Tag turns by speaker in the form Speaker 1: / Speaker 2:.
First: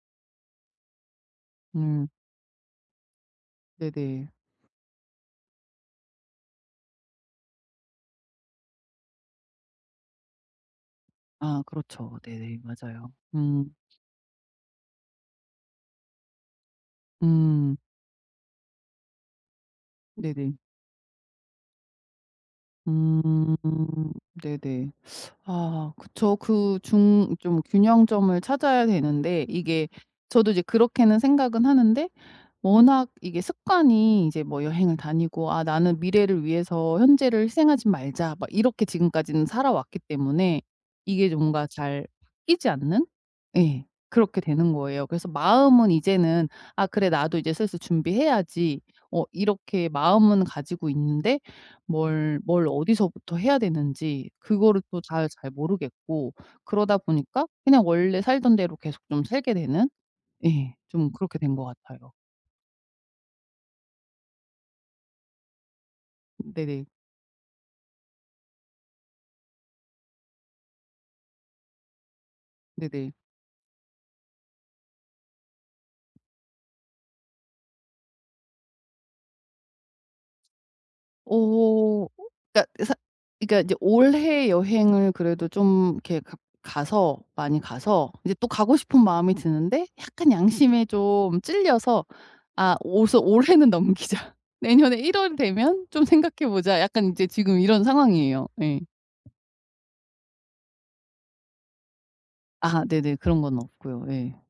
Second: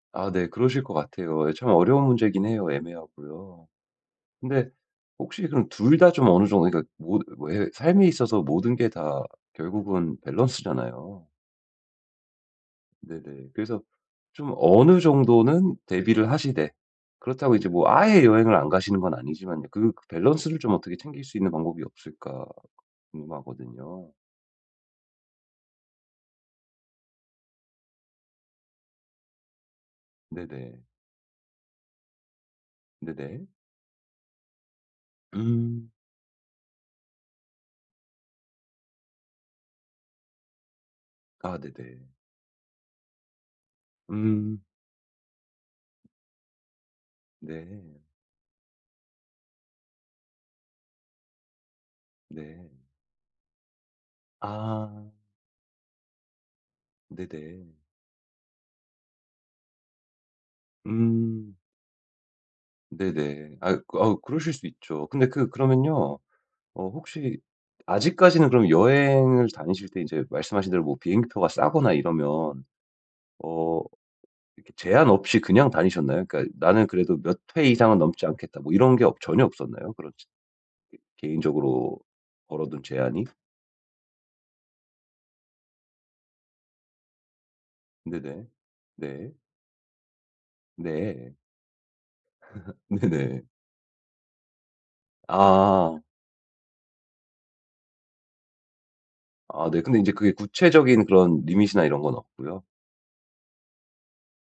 Speaker 1: 아 네 그러실 것 같아요. 이게 참 어려운
Speaker 2: 음.
Speaker 1: 문제긴 해요 애매하고요.
Speaker 2: 네네.
Speaker 1: 근데 혹시 그럼 2 다 좀 어느 정도 그러니까 모드 왜 삶에 있어서 모든 게 다 결국은 밸런스잖아요.
Speaker 2: 아 그렇죠. 네네. 맞아요.
Speaker 1: 네네.
Speaker 2: 음.
Speaker 1: 그래서 좀 어느 정도는 대비를 하시되 그렇다고 이제
Speaker 2: 음.
Speaker 1: 뭐 아예 여행을 안 가시는 건 아니지만요, '그
Speaker 2: 네네.
Speaker 1: 밸런스를 좀 어떻게 챙길 수 있는 방법이 없을까.'
Speaker 2: 음.
Speaker 1: 궁금하거든요.
Speaker 2: 네네. 아 그쵸. 그 중 좀 균형점을 찾아야 되는데 이게 저도 이제
Speaker 1: 네네.
Speaker 2: 그렇게는 생각은 하는데 워낙 이게
Speaker 1: 네네.
Speaker 2: 습관이 이제 뭐 여행을 다니고 '아
Speaker 1: 음.
Speaker 2: 나는 미래를 위해서 현재를 희생하진 말자.' 막 이렇게 지금까지는 살아왔기 때문에 이게
Speaker 1: 아
Speaker 2: 뭔가 잘
Speaker 1: 네네.
Speaker 2: 바뀌지 않는? 예. 그렇게
Speaker 1: 음.
Speaker 2: 되는 거예요. 그래서 마음은 이제는 아 그래 나도 이제 슬슬
Speaker 1: 네.
Speaker 2: 준비해야지 어 이렇게 마음은 가지고 있는데 뭘, 뭘
Speaker 1: 네.
Speaker 2: 어디서부터 해야 되는지 그거를 또
Speaker 1: 아.
Speaker 2: 잘 잘 모르겠고 그러다 보니까
Speaker 1: 네네.
Speaker 2: 그냥 원래 살던 대로 계속 좀 살게 되는 예 좀 그렇게
Speaker 1: 음.
Speaker 2: 된 것 같아요.
Speaker 1: 네네. 아이 그 아우 그러실 수 있죠. 근데 그 그러면요.
Speaker 2: 네네.
Speaker 1: 어 혹시 아직까지는 그럼 여행을 다니실 때 인제 말씀하신 대로 뭐 비행기표가 싸거나 이러면
Speaker 2: 네네.
Speaker 1: 어 이렇게 제한 없이 그냥 다니셨나요? 그러니까 '나는 그래도 몇 회 이상은 넘지 않겠다.' 뭐 이런 게 없 전혀 없었나요? 그런 저 개인적으로
Speaker 2: 오.
Speaker 1: 걸어 둔
Speaker 2: 그러니까 사
Speaker 1: 제한이?
Speaker 2: 그러니까 이제 올해 여행을 그래도 좀 이렇게 가 가서 많이 가서 이제
Speaker 1: 네네.
Speaker 2: 또 가고 싶은
Speaker 1: 네.
Speaker 2: 마음이 드는데 약간 양심에
Speaker 1: 네.
Speaker 2: 좀 찔려서 아 오서
Speaker 1: 네네.
Speaker 2: '올해는 넘기자, 내년에 1 월이 되면
Speaker 1: 아.
Speaker 2: 좀 생각해 보자.' 약간 이제 지금 이런 상황이에요. 예.
Speaker 1: 아 네. 근데 인제 그게 구체적인 그런 리밋이나 이런 건 없고요?
Speaker 2: 아 네네. 그런 건 없고요. 예.